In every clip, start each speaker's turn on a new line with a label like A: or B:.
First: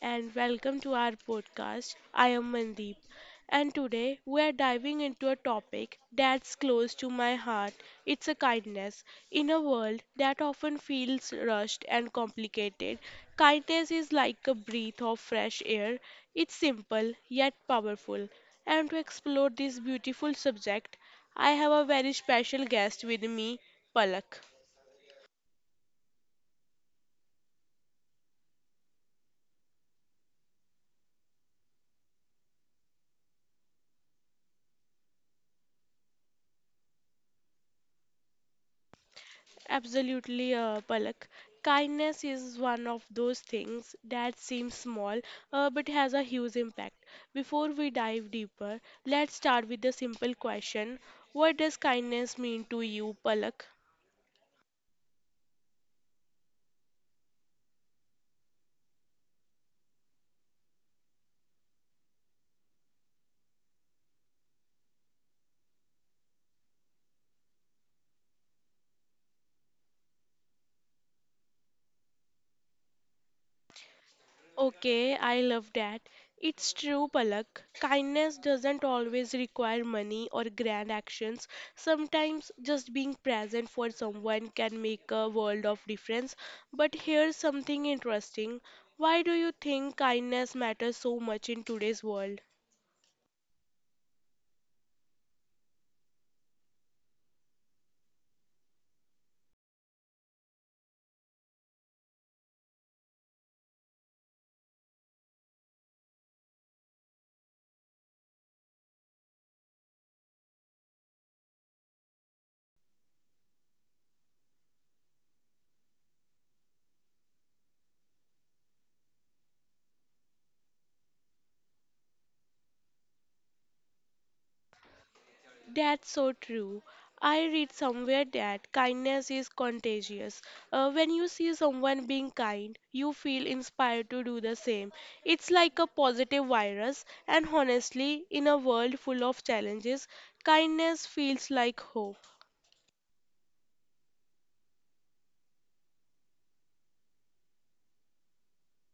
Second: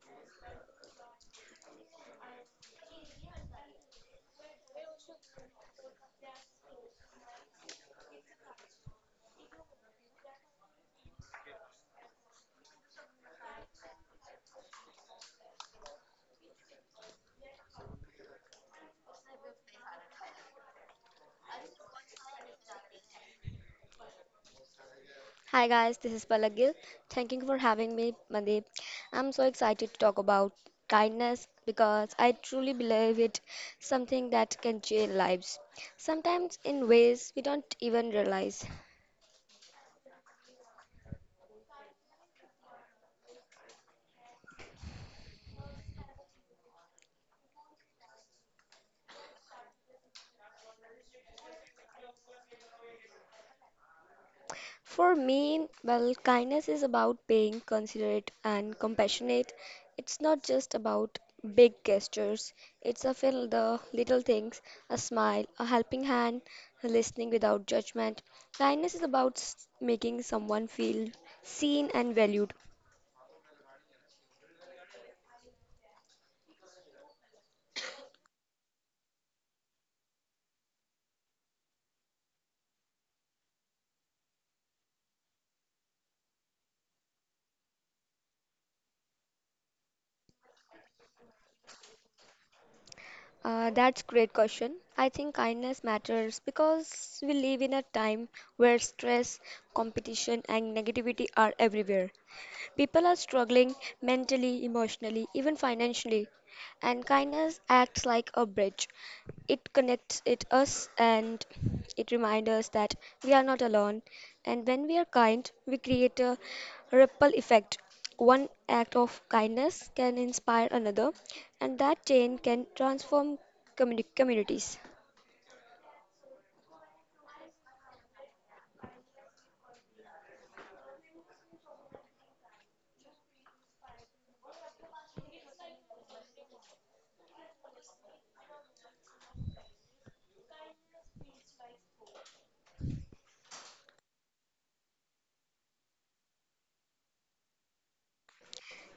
A: and welcome to our podcast. I am Mandeep, and today we are diving into a topic that's close to my heart. It's a kindness. In a world that often feels rushed and complicated, kindness is like a breath of fresh air. It's simple yet powerful. And to explore this beautiful subject, I have a very special guest with me, Palak.
B: Hi guys, this is Palak Gill. Thank you for having me, Mandeep. I'm so excited to talk about kindness because I truly believe it something that can change lives. Sometimes in ways we don't even realize.
A: Absolutely, Palak. Kindness is one of those things that seems small but has a huge impact. Before we dive deeper, let's start with the simple question: what does kindness mean to you, Palak?
B: For me, kindness is about being considerate and compassionate. It's not just about big gestures. It's a feel the little things, a smile, a helping hand, listening without judgment. Kindness is about making someone feel seen and valued.
A: Okay, I love that. It's true, Palak. Kindness doesn't always require money or grand actions. Sometimes just being present for someone can make a world of difference. But here's something interesting. Why do you think kindness matters so much in today's world?
B: That's great question. I think kindness matters because we live in a time where stress, competition, and negativity are everywhere. People are struggling mentally, emotionally, even financially, and kindness acts like a bridge. It connects it us and it reminds us that we are not alone. And when we are kind, we create a ripple effect. One act of kindness can inspire another, and that chain can transform communities.
A: That's so true. I read somewhere that kindness is contagious. When you see someone being kind, you feel inspired to do the same. It's like a positive virus, and honestly, in a world full of challenges, kindness feels like hope.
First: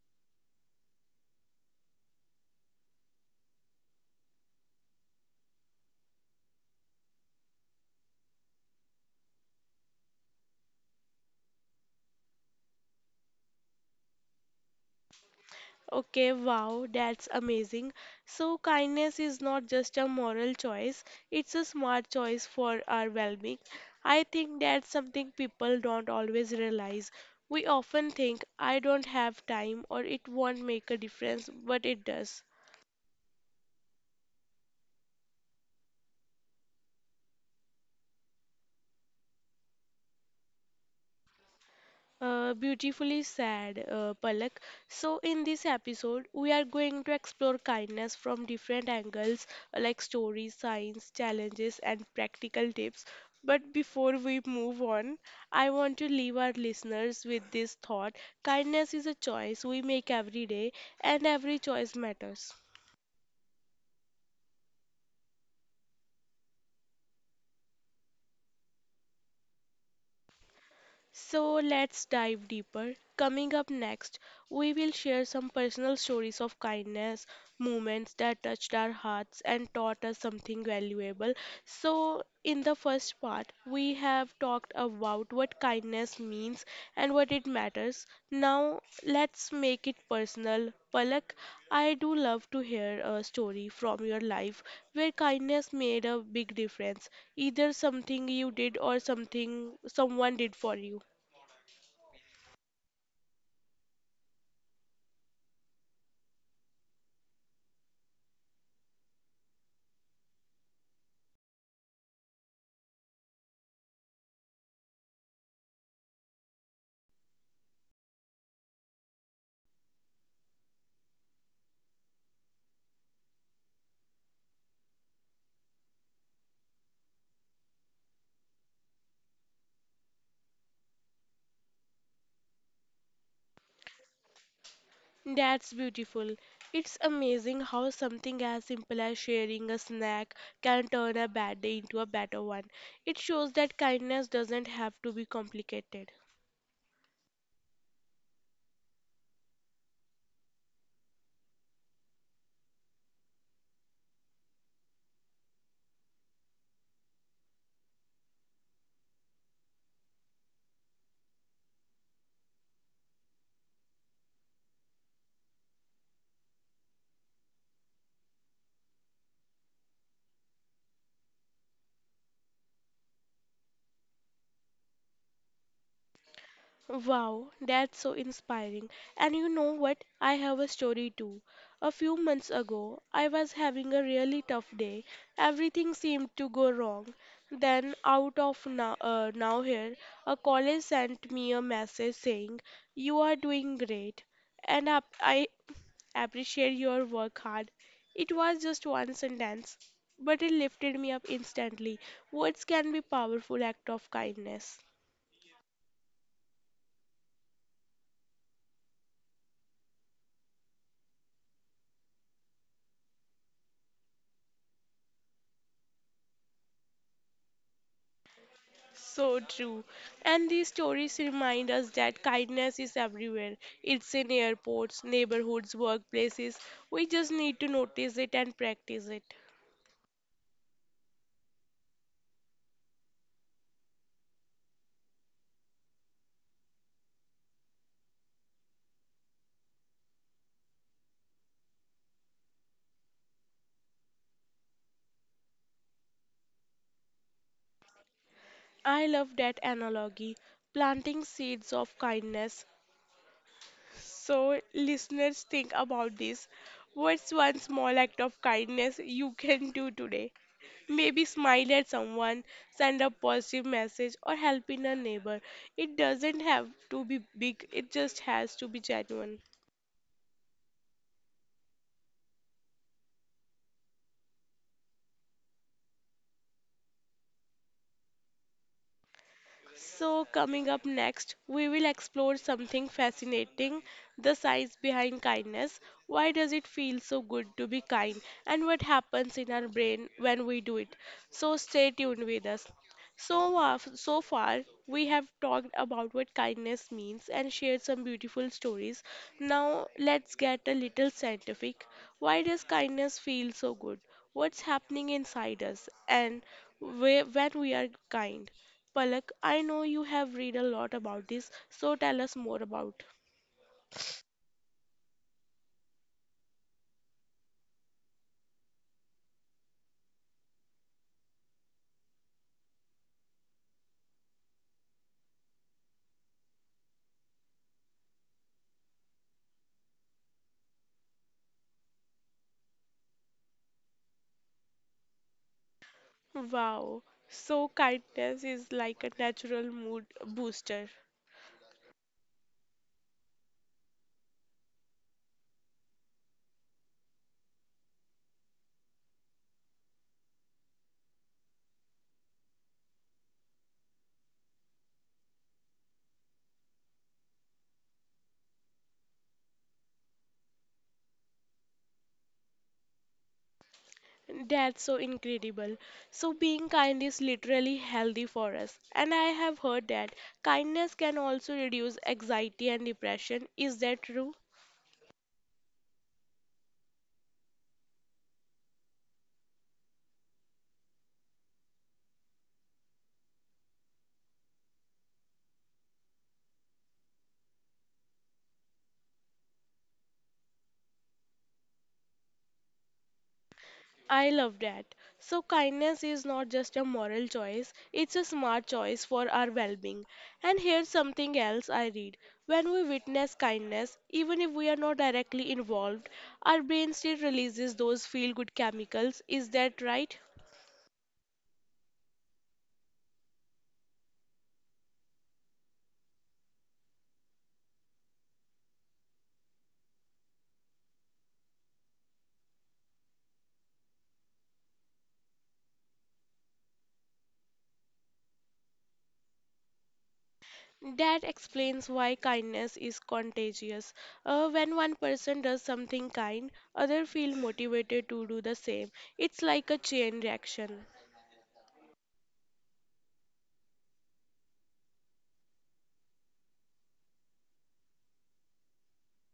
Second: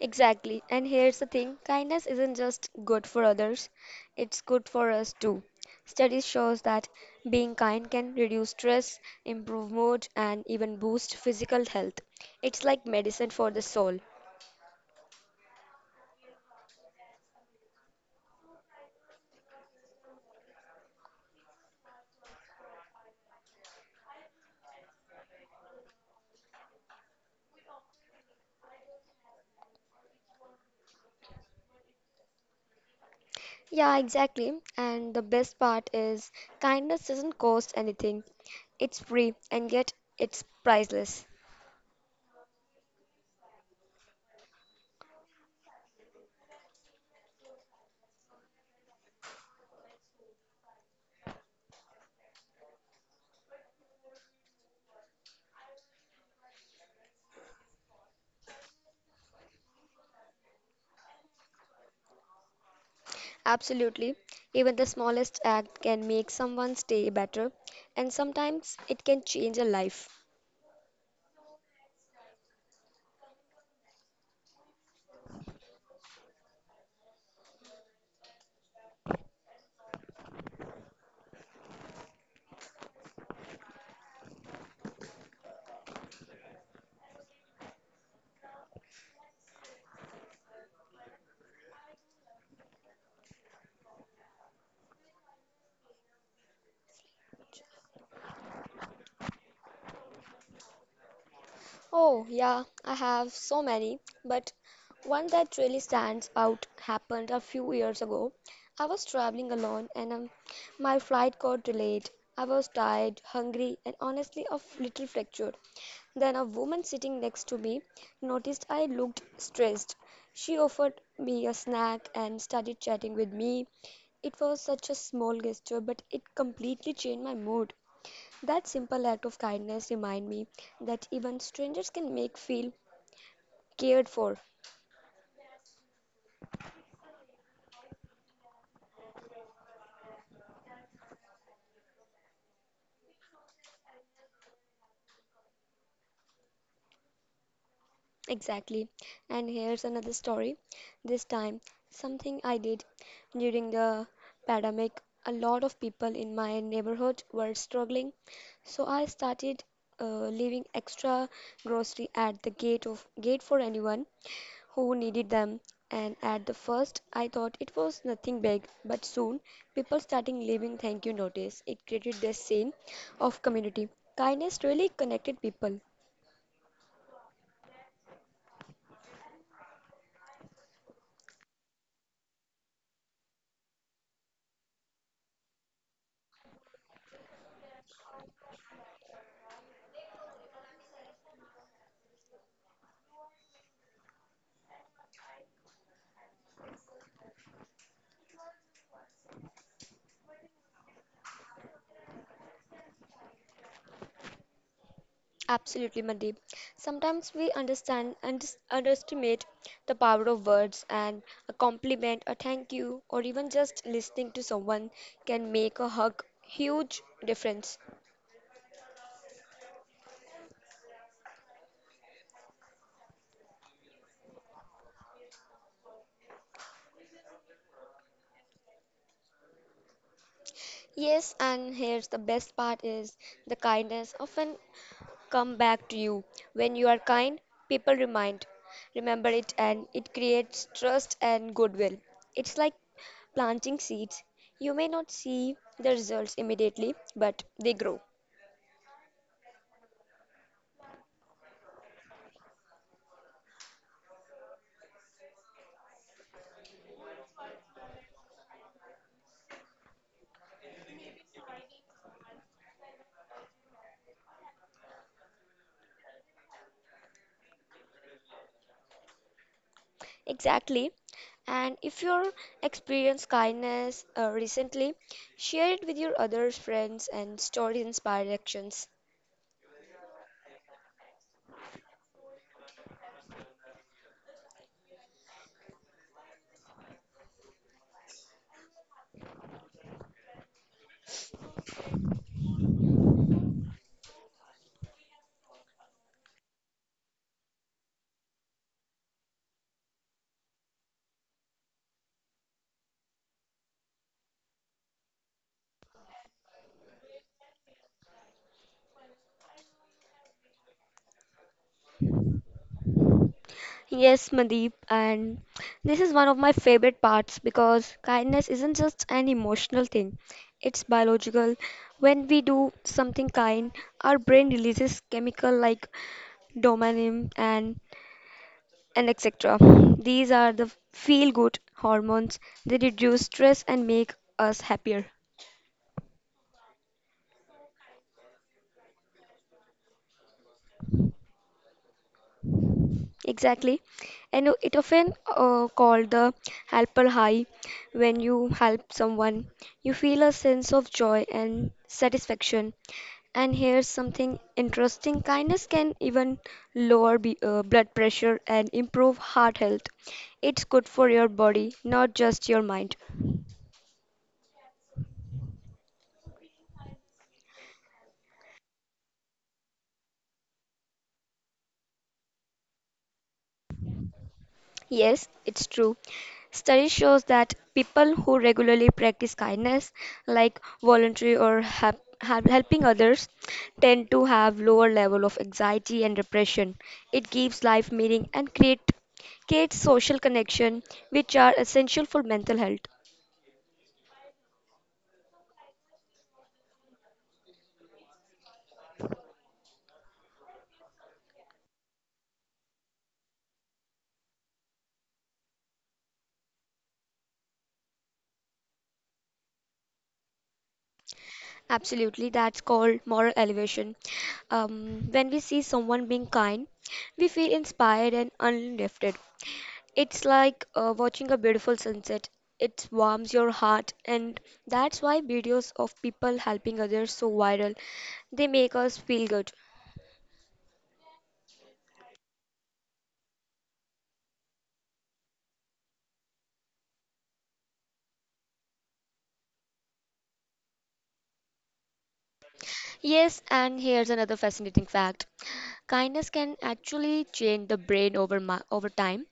B: Exactly. And here's the thing, kindness isn't just good for others, it's good for us too. Studies shows that being kind can reduce stress, improve mood, and even boost physical health. It's like medicine for the soul.
A: Okay, wow, that's amazing. So, kindness is not just a moral choice, it's a smart choice for our well being. I think that's something people don't always realize. We often think, I don't have time or it won't make a difference, but it does.
B: Yeah, exactly. And the best part is kindness doesn't cost anything. It's free and yet it's priceless.
A: Beautifully said, Palak. So, in this episode, we are going to explore kindness from different angles like stories, science, challenges, and practical tips. But before we move on, I want to leave our listeners with this thought: kindness is a choice we make every day, and every choice matters.
B: Absolutely. Even the smallest act can make someone's day better, and sometimes it can change a life.
A: So let's dive deeper. Coming up next, we will share some personal stories of kindness, moments that touched our hearts and taught us something valuable. So, in the first part, we have talked about what kindness means and what it matters. Now, let's make it personal. Palak, I do love to hear a story from your life where kindness made a big difference, either something you did or something someone did for you.
B: Oh, yeah, I have so many, but one that really stands out happened a few years ago. I was traveling alone and my flight got delayed. I was tired, hungry, and honestly a little fractured. Then a woman sitting next to me noticed I looked stressed. She offered me a snack and started chatting with me. It was such a small gesture, but it completely changed my mood. That simple act of kindness remind me that even strangers can make feel cared for.
A: That's beautiful. It's amazing how something as simple as sharing a snack can turn a bad day into a better one. It shows that kindness doesn't have to be complicated.
B: Exactly. And here's another story. This time, something I did during the pandemic. A lot of people in my neighborhood were struggling, so I started leaving extra grocery at the gate of gate for anyone who needed them. And at the first, I thought it was nothing big, but soon people started leaving thank you notice. It created this scene of community. Kindness really connected people.
A: Wow, that's so inspiring. And you know what? I have a story too. A few months ago, I was having a really tough day. Everything seemed to go wrong. Then, out of now here, a college sent me a message saying, "You are doing great, and I appreciate your work hard." It was just one sentence, but it lifted me up instantly. Words can be powerful act of kindness.
B: Absolutely, Mandeep. Sometimes we understand and underestimate the power of words, and a compliment, a thank you, or even just listening to someone can make a huge difference.
A: So true. And these stories remind us that kindness is everywhere. It's in airports, neighborhoods, workplaces. We just need to notice it and practice it.
B: Yes, and here's the best part is the kindness often come back to you. When you are kind, people remember it, and it creates trust and goodwill. It's like planting seeds. You may not see the results immediately, but they grow.
A: I love that analogy. Planting seeds of kindness. So, listeners, think about this. What's one small act of kindness you can do today? Maybe smile at someone, send a positive message, or help in a neighbor. It doesn't have to be big, it just has to be genuine.
B: Exactly. And if you're experienced kindness recently, share it with your others, friends, and stories inspire actions.
A: So, coming up next, we will explore something fascinating: the science behind kindness. Why does it feel so good to be kind? And what happens in our brain when we do it? So, stay tuned with us. So, so far, we have talked about what kindness means and shared some beautiful stories. Now, let's get a little scientific. Why does kindness feel so good? What's happening inside us? And when we are kind? Palak, I know you have read a lot about this, so tell us more about.
B: Yes, Mandeep, and this is one of my favorite parts because kindness isn't just an emotional thing, it's biological. When we do something kind, our brain releases chemical like dopamine and etc. These are the feel good hormones. They reduce stress and make us happier.
A: Wow, so kindness is like a natural mood booster.
B: Exactly. And it often called the helper high. When you help someone, you feel a sense of joy and satisfaction. And here's something interesting kindness can even lower b blood pressure and improve heart health. It's good for your body, not just your mind.
A: That's so incredible. So being kind is literally healthy for us. And I have heard that kindness can also reduce anxiety and depression. Is that true?
B: Yes, it's true. Study shows that people who regularly practice kindness, like voluntary or helping others, tend to have lower level of anxiety and depression. It gives life meaning and creates social connection, which are essential for mental health.
A: I love that. So, kindness is not just a moral choice, it's a smart choice for our well being. And here's something else I read. When we witness kindness, even if we are not directly involved, our brain still releases those feel good chemicals. Is that right?
B: Absolutely, that's called moral elevation. When we see someone being kind, we feel inspired and uplifted. It's like watching a beautiful sunset. It warms your heart, and that's why videos of people helping others so viral. They make us feel good.
A: That explains why kindness is contagious. When one person does something kind, others feel motivated to do the same. It's like a chain reaction.
B: Yes, and here's another fascinating fact. Kindness can actually change the brain over time.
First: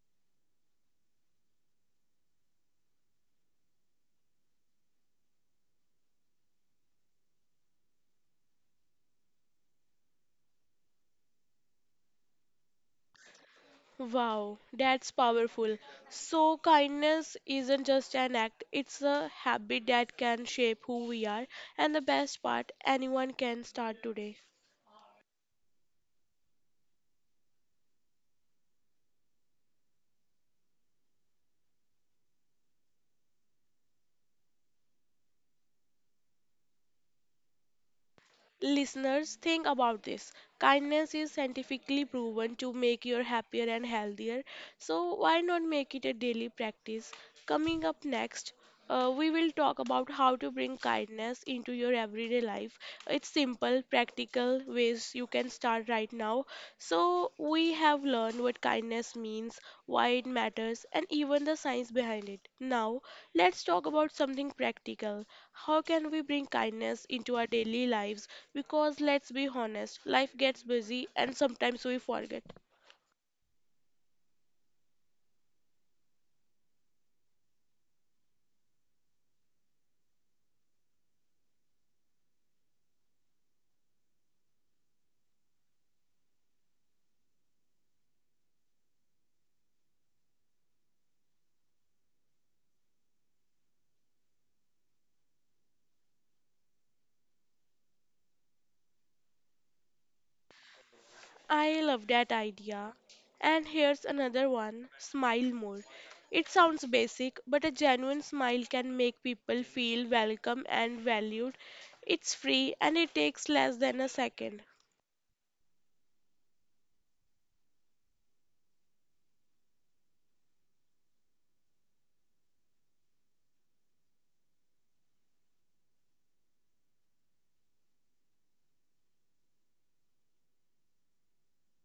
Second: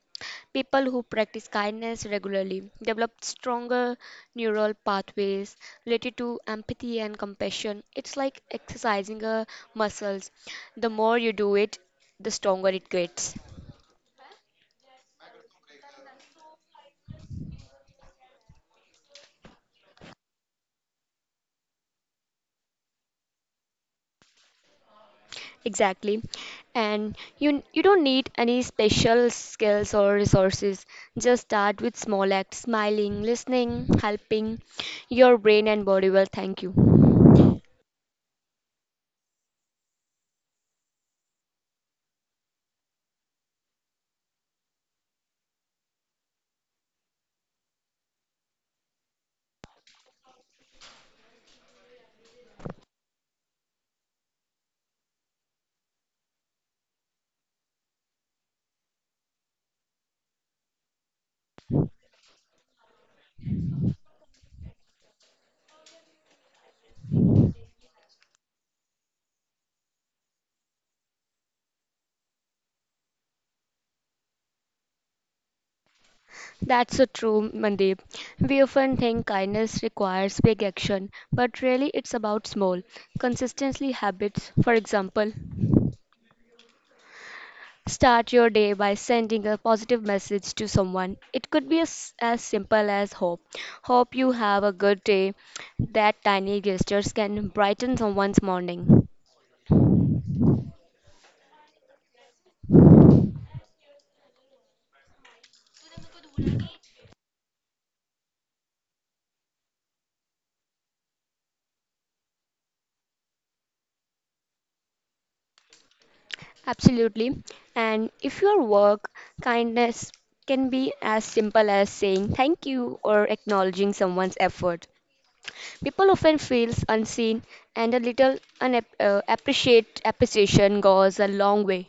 B: People who practice kindness regularly develop stronger neural pathways related to empathy and compassion. It's like exercising a muscles. The more you do it, the stronger it gets.
A: Wow, that's powerful. So, kindness isn't just an act, it's a habit that can shape who we are. And the best part, anyone can start today.
B: Exactly. And you don't need any special skills or resources. Just start with small acts, smiling, listening, helping. Your brain and body will thank you.
A: Listeners, think about this. Kindness is scientifically proven to make you happier and healthier. So, why not make it a daily practice? Coming up next, we will talk about how to bring kindness into your everyday life. It's simple, practical ways you can start right now. So, we have learned what kindness means, why it matters, and even the science behind it. Now, let's talk about something practical. How can we bring kindness into our daily lives? Because let's be honest, life gets busy and sometimes we forget.
B: That's so true, Mandeep. We often think kindness requires big action, but really it's about small, consistently habits. For example, start your day by sending a positive message to someone. It could be as simple as Hope you have a good day. That tiny gestures can brighten someone's morning.
A: I love that idea. And here's another one: smile more. It sounds basic, but a genuine smile can make people feel welcome and valued. It's free and it takes less than a second.
B: Absolutely. And if your work, kindness can be as simple as saying thank you or acknowledging someone's effort. People often feel unseen and a little unap- appreciate appreciation goes a long way.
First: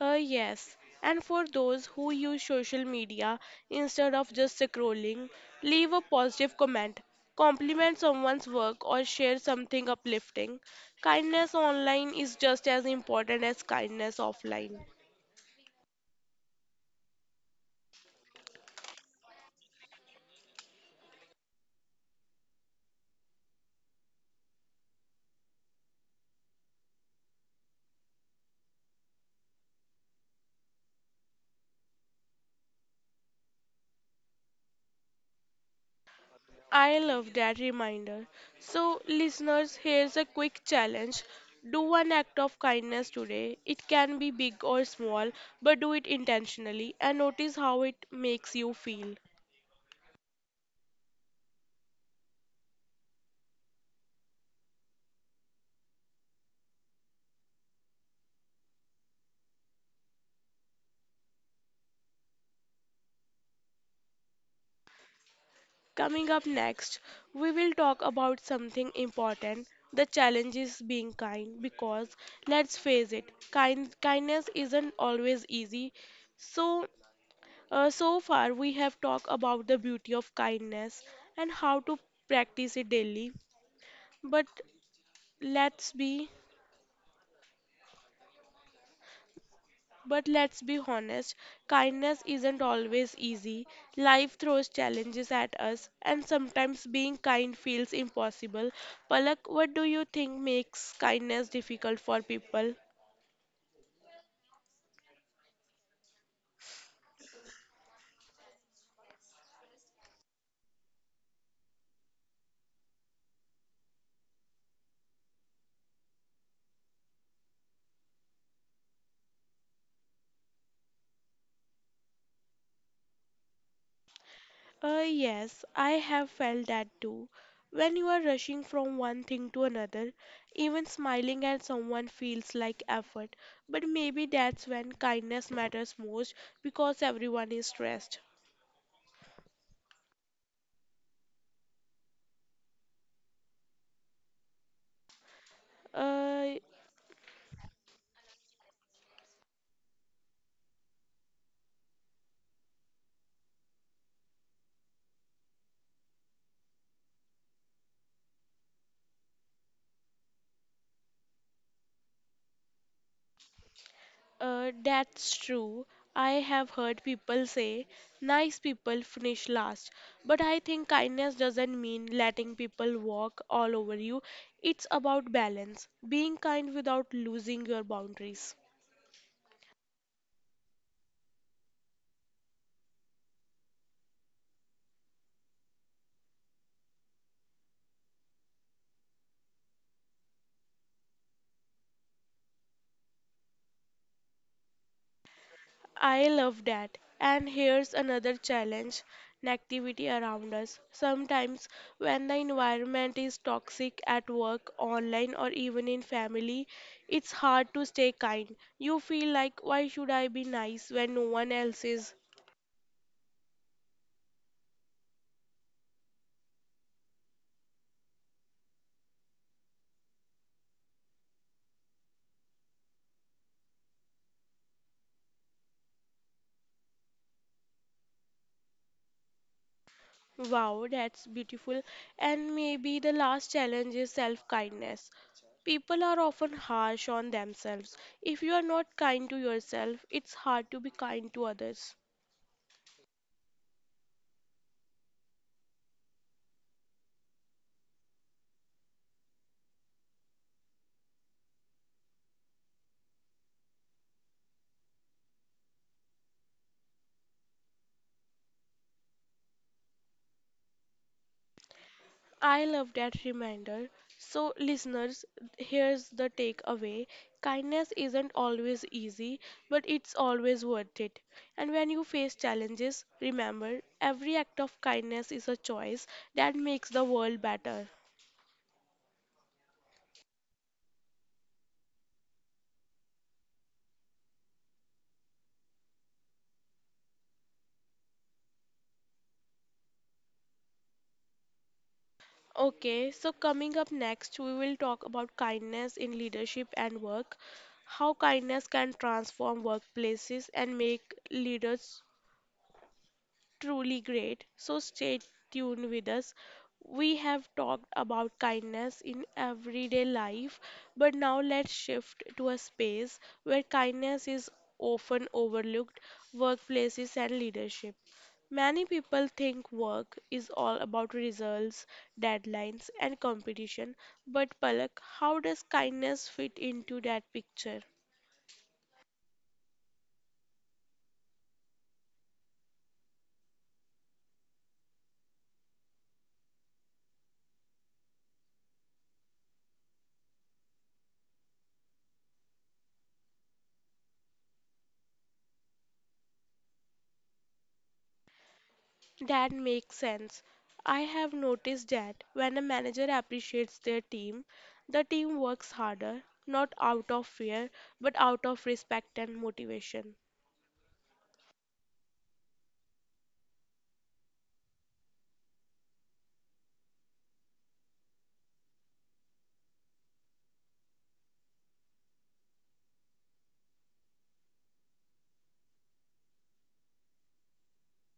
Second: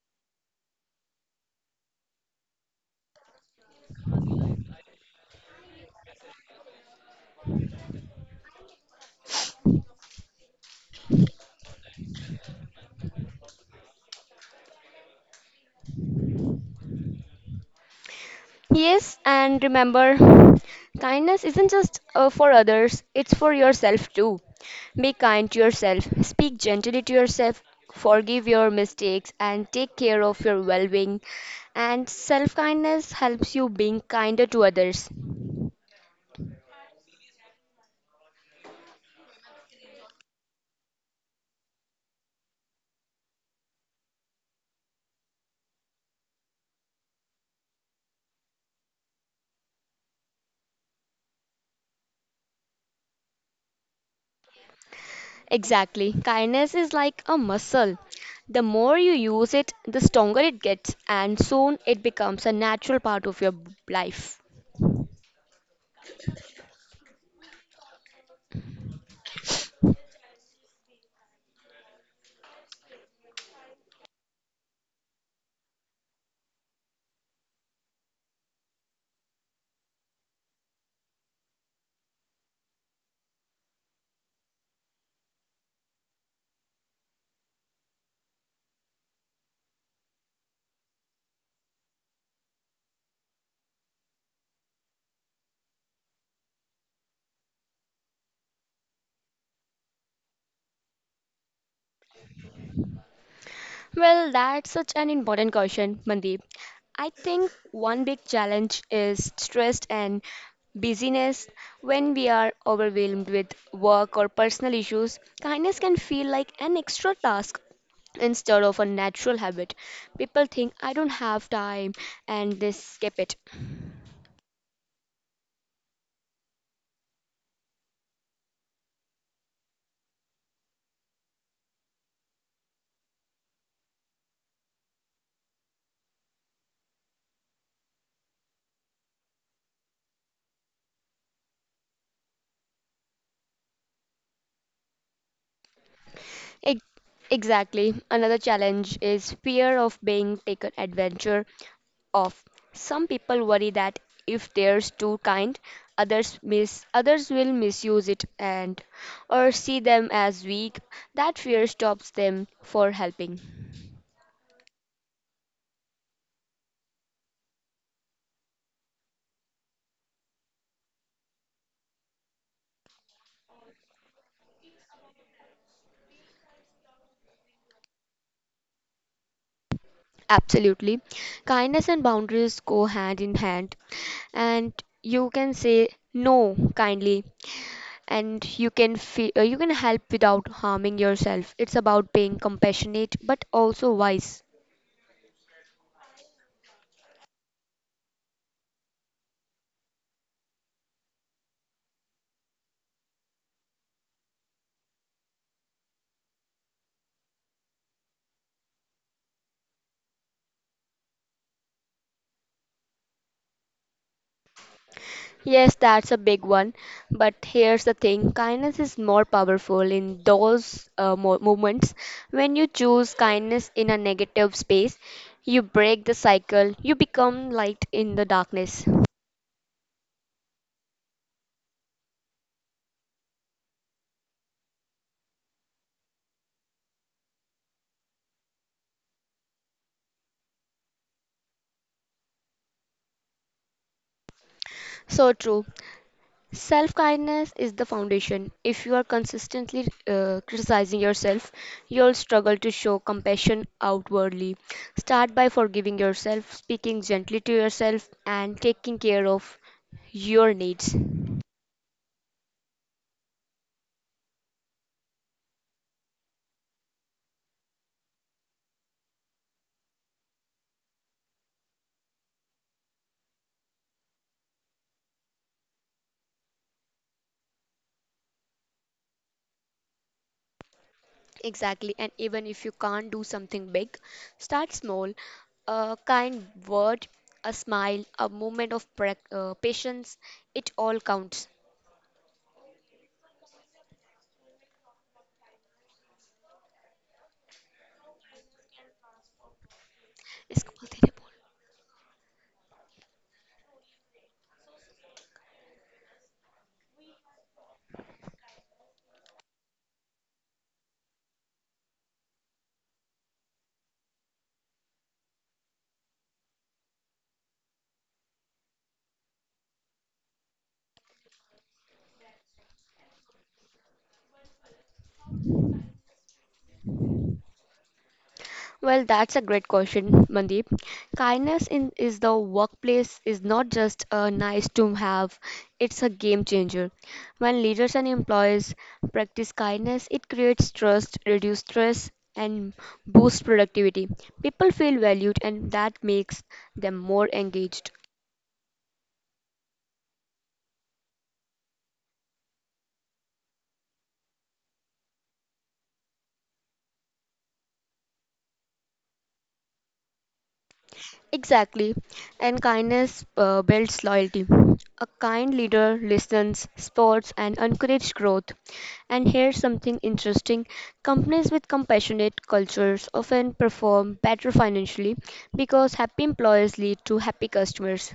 A: Yes, and for those who use social media instead of just scrolling, leave a positive comment, compliment someone's work, or share something uplifting. Kindness online is just as important as kindness offline.
B: Yes, and remember, kindness isn't just for others, it's for yourself too. Be kind to yourself, speak gently to yourself, forgive your mistakes, and take care of your well being. And self kindness helps you being kinder to others.
A: I love that reminder. So, listeners, here's a quick challenge. Do one act of kindness today. It can be big or small, but do it intentionally and notice how it makes you feel.
B: Exactly, kindness is like a muscle. The more you use it, the stronger it gets, and soon it becomes a natural part of your life.
A: Coming up next, we will talk about something important. The challenge is being kind because let's face it, kindness isn't always easy. So, so far we have talked about the beauty of kindness and how to practice it daily. But let's be but let's be honest, kindness isn't always easy. Life throws challenges at us and sometimes being kind feels impossible. Palak, what do you think makes kindness difficult for people?
B: Well, that's such an important question, Mandeep. I think one big challenge is stress and busyness. When we are overwhelmed with work or personal issues, kindness can feel like an extra task instead of a natural habit. People think I don't have time and they skip it.
A: Yes, I have felt that too. When you are rushing from one thing to another, even smiling at someone feels like effort. But maybe that's when kindness matters most because everyone is stressed. Uh,
B: Ex- Exactly. Another challenge is fear of being taken adventure of. Some people worry that if they're too kind, others will misuse it and or see them as weak. That fear stops them for helping.
A: That's true. I have heard people say nice people finish last, but I think kindness doesn't mean letting people walk all over you. It's about balance, being kind without losing your boundaries.
B: Absolutely. Kindness and boundaries go hand in hand. And you can say no kindly and you can you can help without harming yourself. It's about being compassionate but also wise.
A: I love that. And here's another challenge: negativity around us. Sometimes, when the environment is toxic at work, online, or even in family, it's hard to stay kind. You feel like, why should I be nice when no one else is?
B: Yes, that's a big one. But here's the thing kindness is more powerful in those moments. When you choose kindness in a negative space, you break the cycle, you become light in the darkness.
A: Wow, that's beautiful. And maybe the last challenge is self kindness. People are often harsh on themselves. If you are not kind to yourself, it's hard to be kind to others.
B: So true. Self kindness is the foundation. If you are consistently criticizing yourself, you'll struggle to show compassion outwardly. Start by forgiving yourself, speaking gently to yourself, and taking care of your needs.
A: I love that reminder. So, listeners, here's the takeaway: kindness isn't always easy, but it's always worth it. And when you face challenges, remember every act of kindness is a choice that makes the world better.
B: Exactly. And even if you can't do something big, start small. A kind word, a smile, a moment of patience, it all counts.
A: Okay, so coming up next, we will talk about kindness in leadership and work, how kindness can transform workplaces
B: इसको
A: and
B: बोलते हैं.
A: make leaders truly great. So stay tuned with us. We have talked about kindness in everyday life, but now let's shift to a space where kindness is often overlooked: workplaces and leadership. Many people think work is all about results, deadlines, and competition, but Palak, how does kindness fit into that picture?
B: Well, that's a great question, Mandeep. Kindness in is the workplace is not just a nice to have, it's a game changer. When leaders and employees practice kindness, it creates trust, reduces stress, and boosts productivity. People feel valued, and that makes them more engaged.
A: That makes sense. I have noticed that when a manager appreciates their team, the team works harder, not out of fear, but out of respect and motivation.
B: Exactly. And kindness builds loyalty. A kind leader listens, supports, and encourages growth. And here's something interesting companies with compassionate cultures often perform better financially because happy employees lead to happy customers.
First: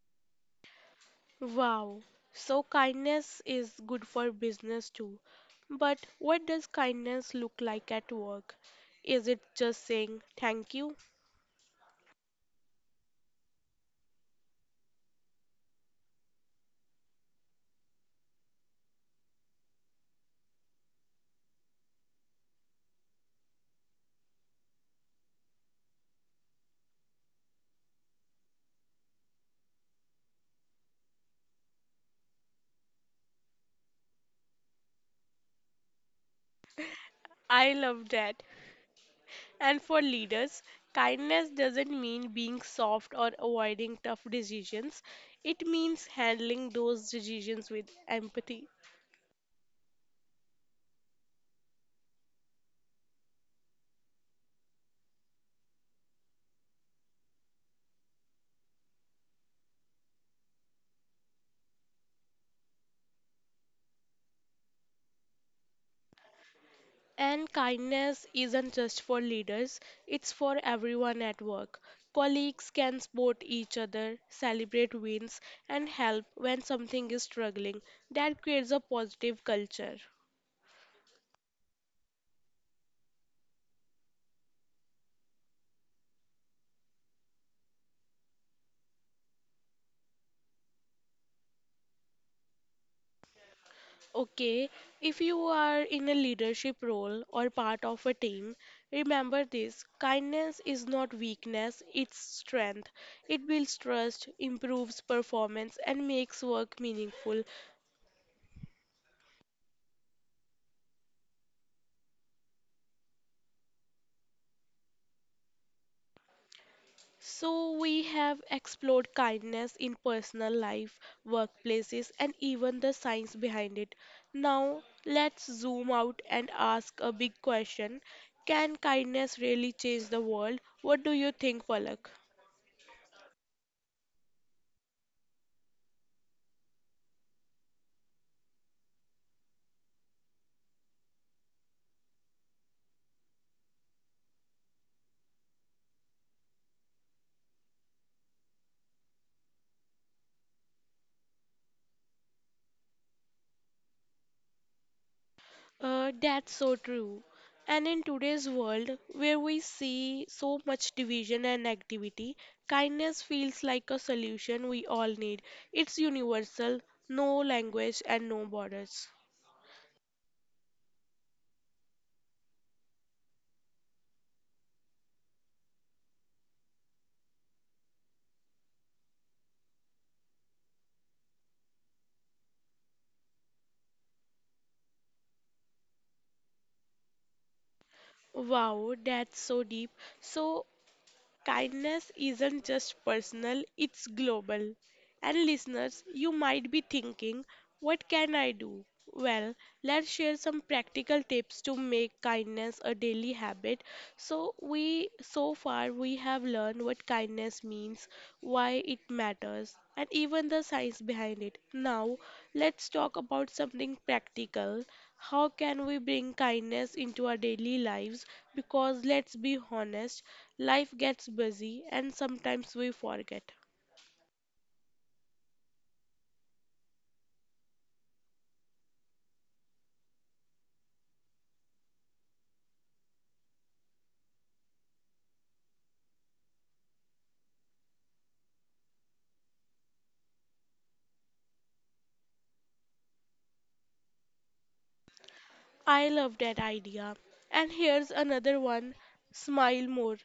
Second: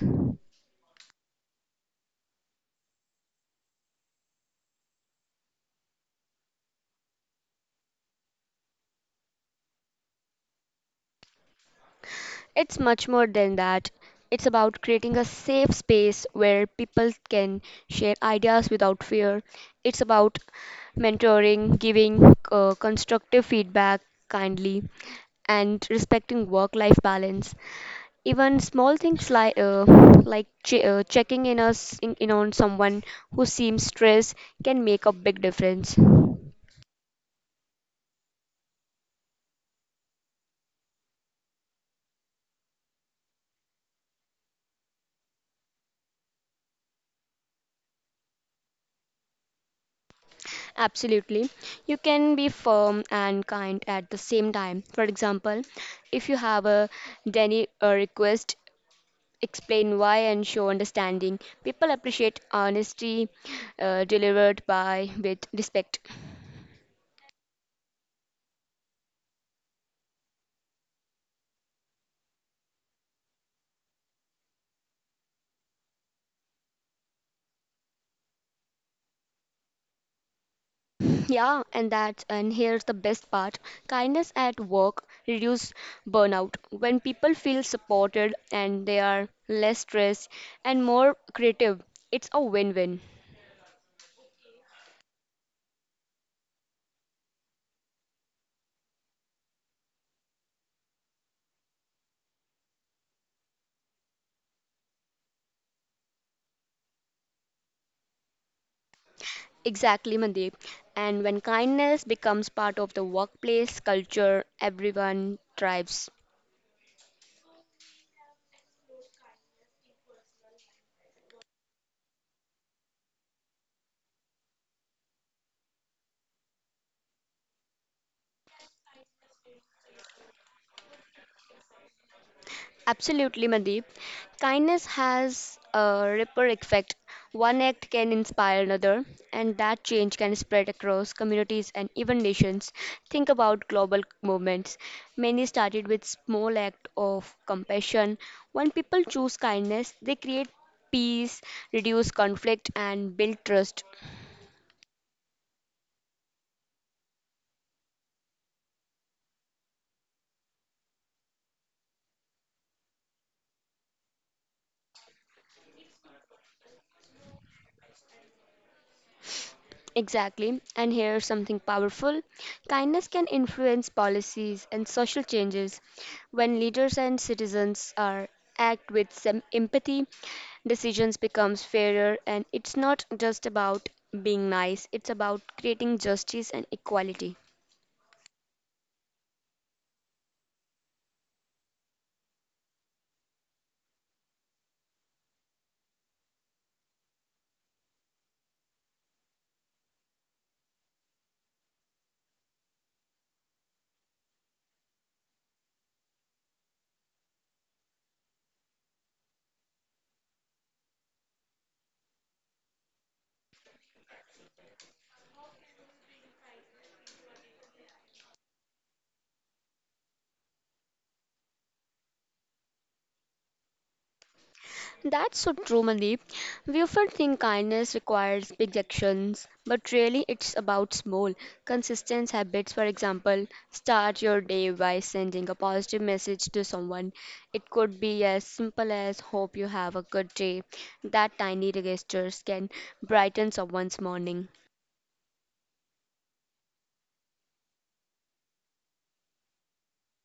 A: Wow. So kindness is good for business too. But what does kindness look like at work? Is it just saying thank you?
B: It's much more than that. It's about creating a safe space where people can share ideas without fear. It's about mentoring, giving constructive feedback kindly, and respecting work life balance. Even small things like checking in, in on someone who seems stressed can make a big difference.
A: I love that. And for leaders, kindness doesn't mean being soft or avoiding tough decisions. It means handling those decisions with empathy.
B: Absolutely. You can be firm and kind at the same time. For example, if you have a daily request, explain why and show understanding. People appreciate honesty delivered by with respect.
A: And kindness isn't just for leaders, it's for everyone at work. Colleagues can support each other, celebrate wins, and help when something is struggling. That creates a positive culture.
B: Yeah, and here's the best part. Kindness at work reduce burnout. When people feel supported and they are less stressed and more creative, it's a win-win.
A: Okay, if you are in a leadership role or part of a team, remember this: kindness is not weakness, it's strength. It builds trust, improves performance, and makes work meaningful.
B: Exactly, Mandeep. And when kindness becomes part of the workplace culture, everyone thrives.
A: So, we have explored kindness in personal life, workplaces, and even the science behind it. Now, let's zoom out and ask a big question: can kindness really change the world? What do you think, Palak?
B: Absolutely, Mandeep. Kindness has a ripple effect. One act can inspire another, and that change can spread across communities and even nations. Think about global movements. Many started with small act of compassion. When people choose kindness, they create peace, reduce conflict, and build trust.
A: That's so true. And in today's world, where we see so much division and activity, kindness feels like a solution we all need. It's universal, no language and no borders.
B: Exactly. And here's something powerful kindness can influence policies and social changes. When leaders and citizens are act with some empathy, decisions becomes fairer and it's not just about being nice, it's about creating justice and equality.
A: Wow, that's so deep. So, kindness isn't just personal, it's global. And listeners, you might be thinking, what can I do? Well, let's share some practical tips to make kindness a daily habit. So far we have learned what kindness means, why it matters, and even the science behind it. Now, let's talk about something practical. How can we bring kindness into our daily lives? Because let's be honest, life gets busy and sometimes we forget.
B: That's so true, Mandeep. We often think kindness requires big actions, but really it's about small, consistent habits. For example, start your day by sending a positive message to someone. It could be as simple as hope you have a good day. That tiny gestures can brighten someone's morning.
A: I love that idea. And here's another one: smile more.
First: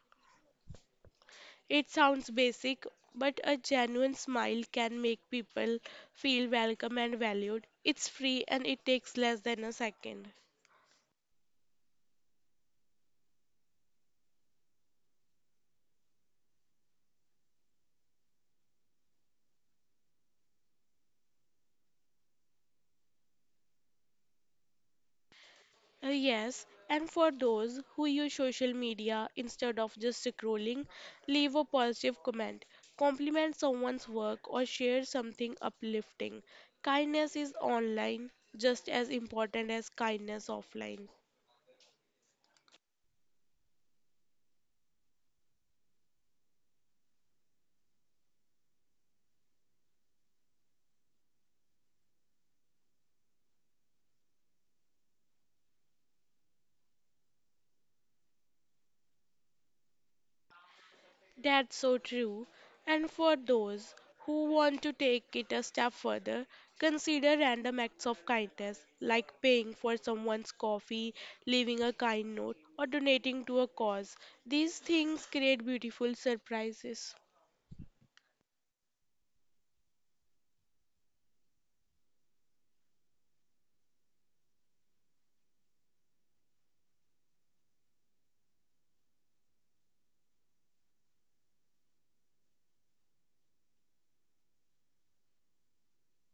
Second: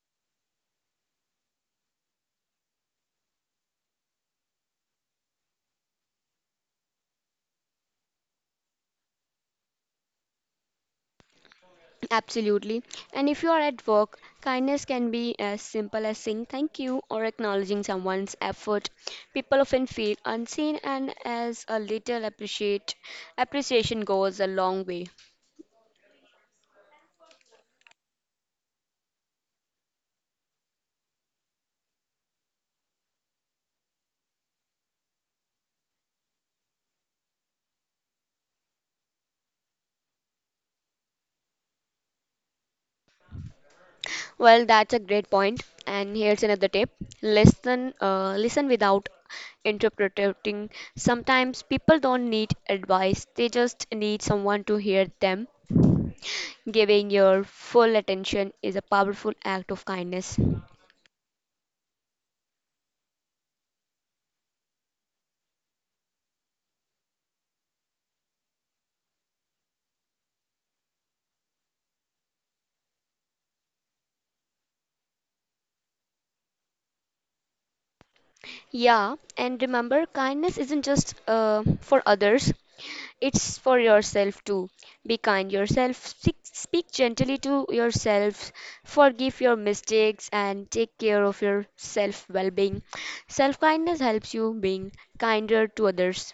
A: It sounds basic, but a genuine smile can make people feel welcome and valued. It's free and it takes less than a second.
B: Absolutely. And if you are at work, kindness can be as simple as saying thank you or acknowledging someone's effort. People often feel unseen and as a little appreciate appreciation goes a long way.
A: Yes, and for those who use social media instead of just scrolling, leave a positive comment, compliment someone's work, or share something uplifting. Kindness is online just as important as kindness offline.
B: Well, that's a great point. And here's another tip. Listen without interpreting. Sometimes people don't need advice. They just need someone to hear them. Giving your full attention is a powerful act of kindness.
A: That's so true. And for those who want to take it a step further, consider random acts of kindness like paying for someone's coffee, leaving a kind note, or donating to a cause. These things create beautiful surprises.
B: Yeah, and remember, kindness isn't just for others, it's for yourself too. Be kind yourself, speak gently to yourself, forgive your mistakes, and take care of your self well being. Self kindness helps you being kinder to others.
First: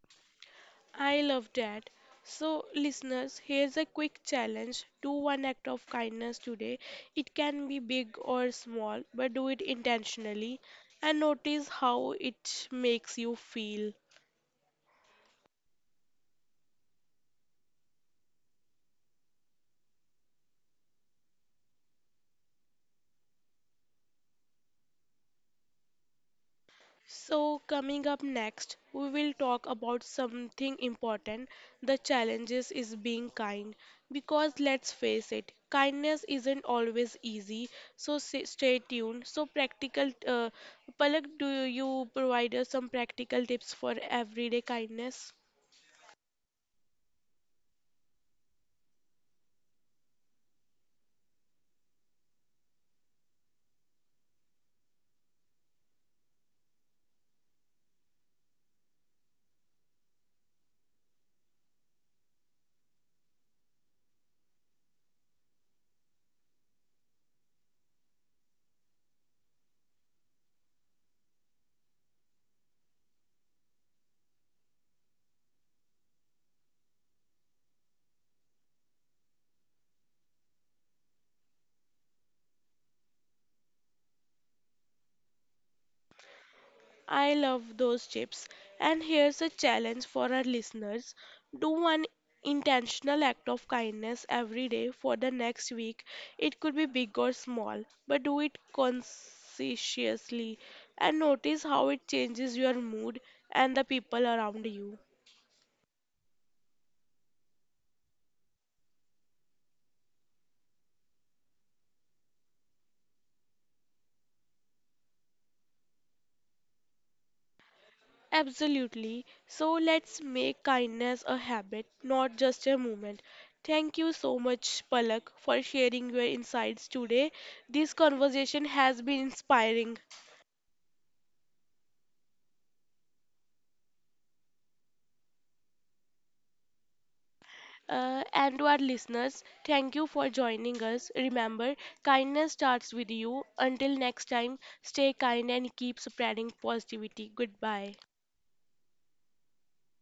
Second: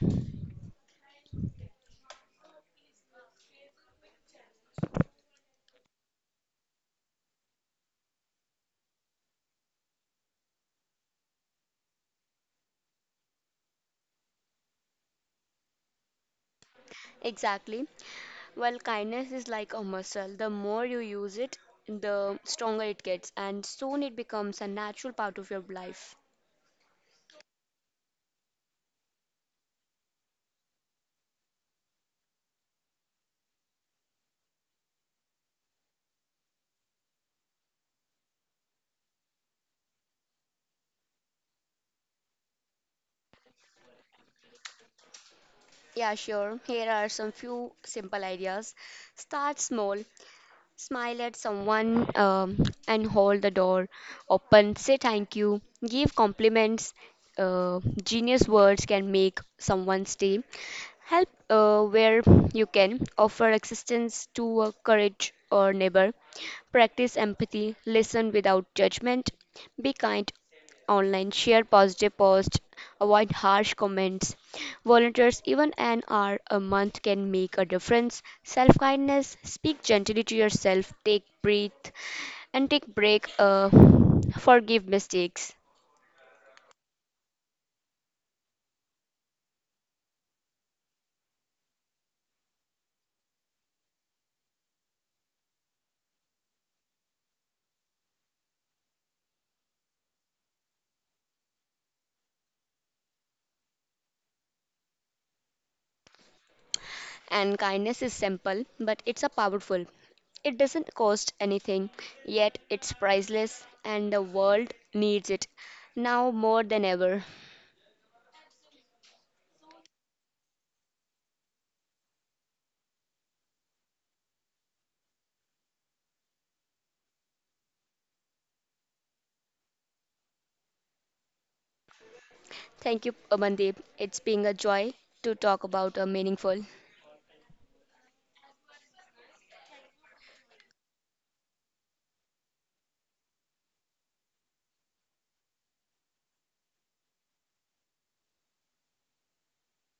A: I love that. So, listeners, here's a quick challenge: do one act of kindness today. It can be big or small, but do it intentionally and notice how it makes you feel.
B: Exactly. Well, kindness is like a muscle. The more you use it, the stronger it gets, and soon it becomes a natural part of your life.
A: So, coming up next, we will talk about something important. The challenges is being kind. Because let's face it, kindness isn't always easy. So, stay tuned. So, practical, Palak, do you provide us some practical tips for everyday kindness?
B: Yeah, sure. Here are some few simple ideas. Start small, smile at someone and hold the door open. Say thank you, give compliments. Genius words can make someone's day. Help where you can. Offer assistance to a courage or neighbor. Practice empathy. Listen without judgment. Be kind online, share positive posts, avoid harsh comments. Volunteers, even an hour a month, can make a difference. Self kindness, speak gently to yourself, take breath, and take break. Forgive mistakes.
A: I love those chips. And here's a challenge for our listeners: do one intentional act of kindness every day for the next week. It could be big or small, but do it conscientiously and notice how it changes your mood and the people around you.
B: And kindness is simple, but it's a powerful. It doesn't cost anything, yet it's priceless, and the world needs it now more than ever.
A: Absolutely. So let's make kindness a habit, not just a moment. Thank you so much, Palak, for sharing your insights today. This conversation has been inspiring.
B: Thank you, Amandeep. It's been a joy to talk about a meaningful.
A: And to our listeners, thank you for joining us. Remember, kindness starts with you. Until next time, stay kind and keep spreading positivity. Goodbye.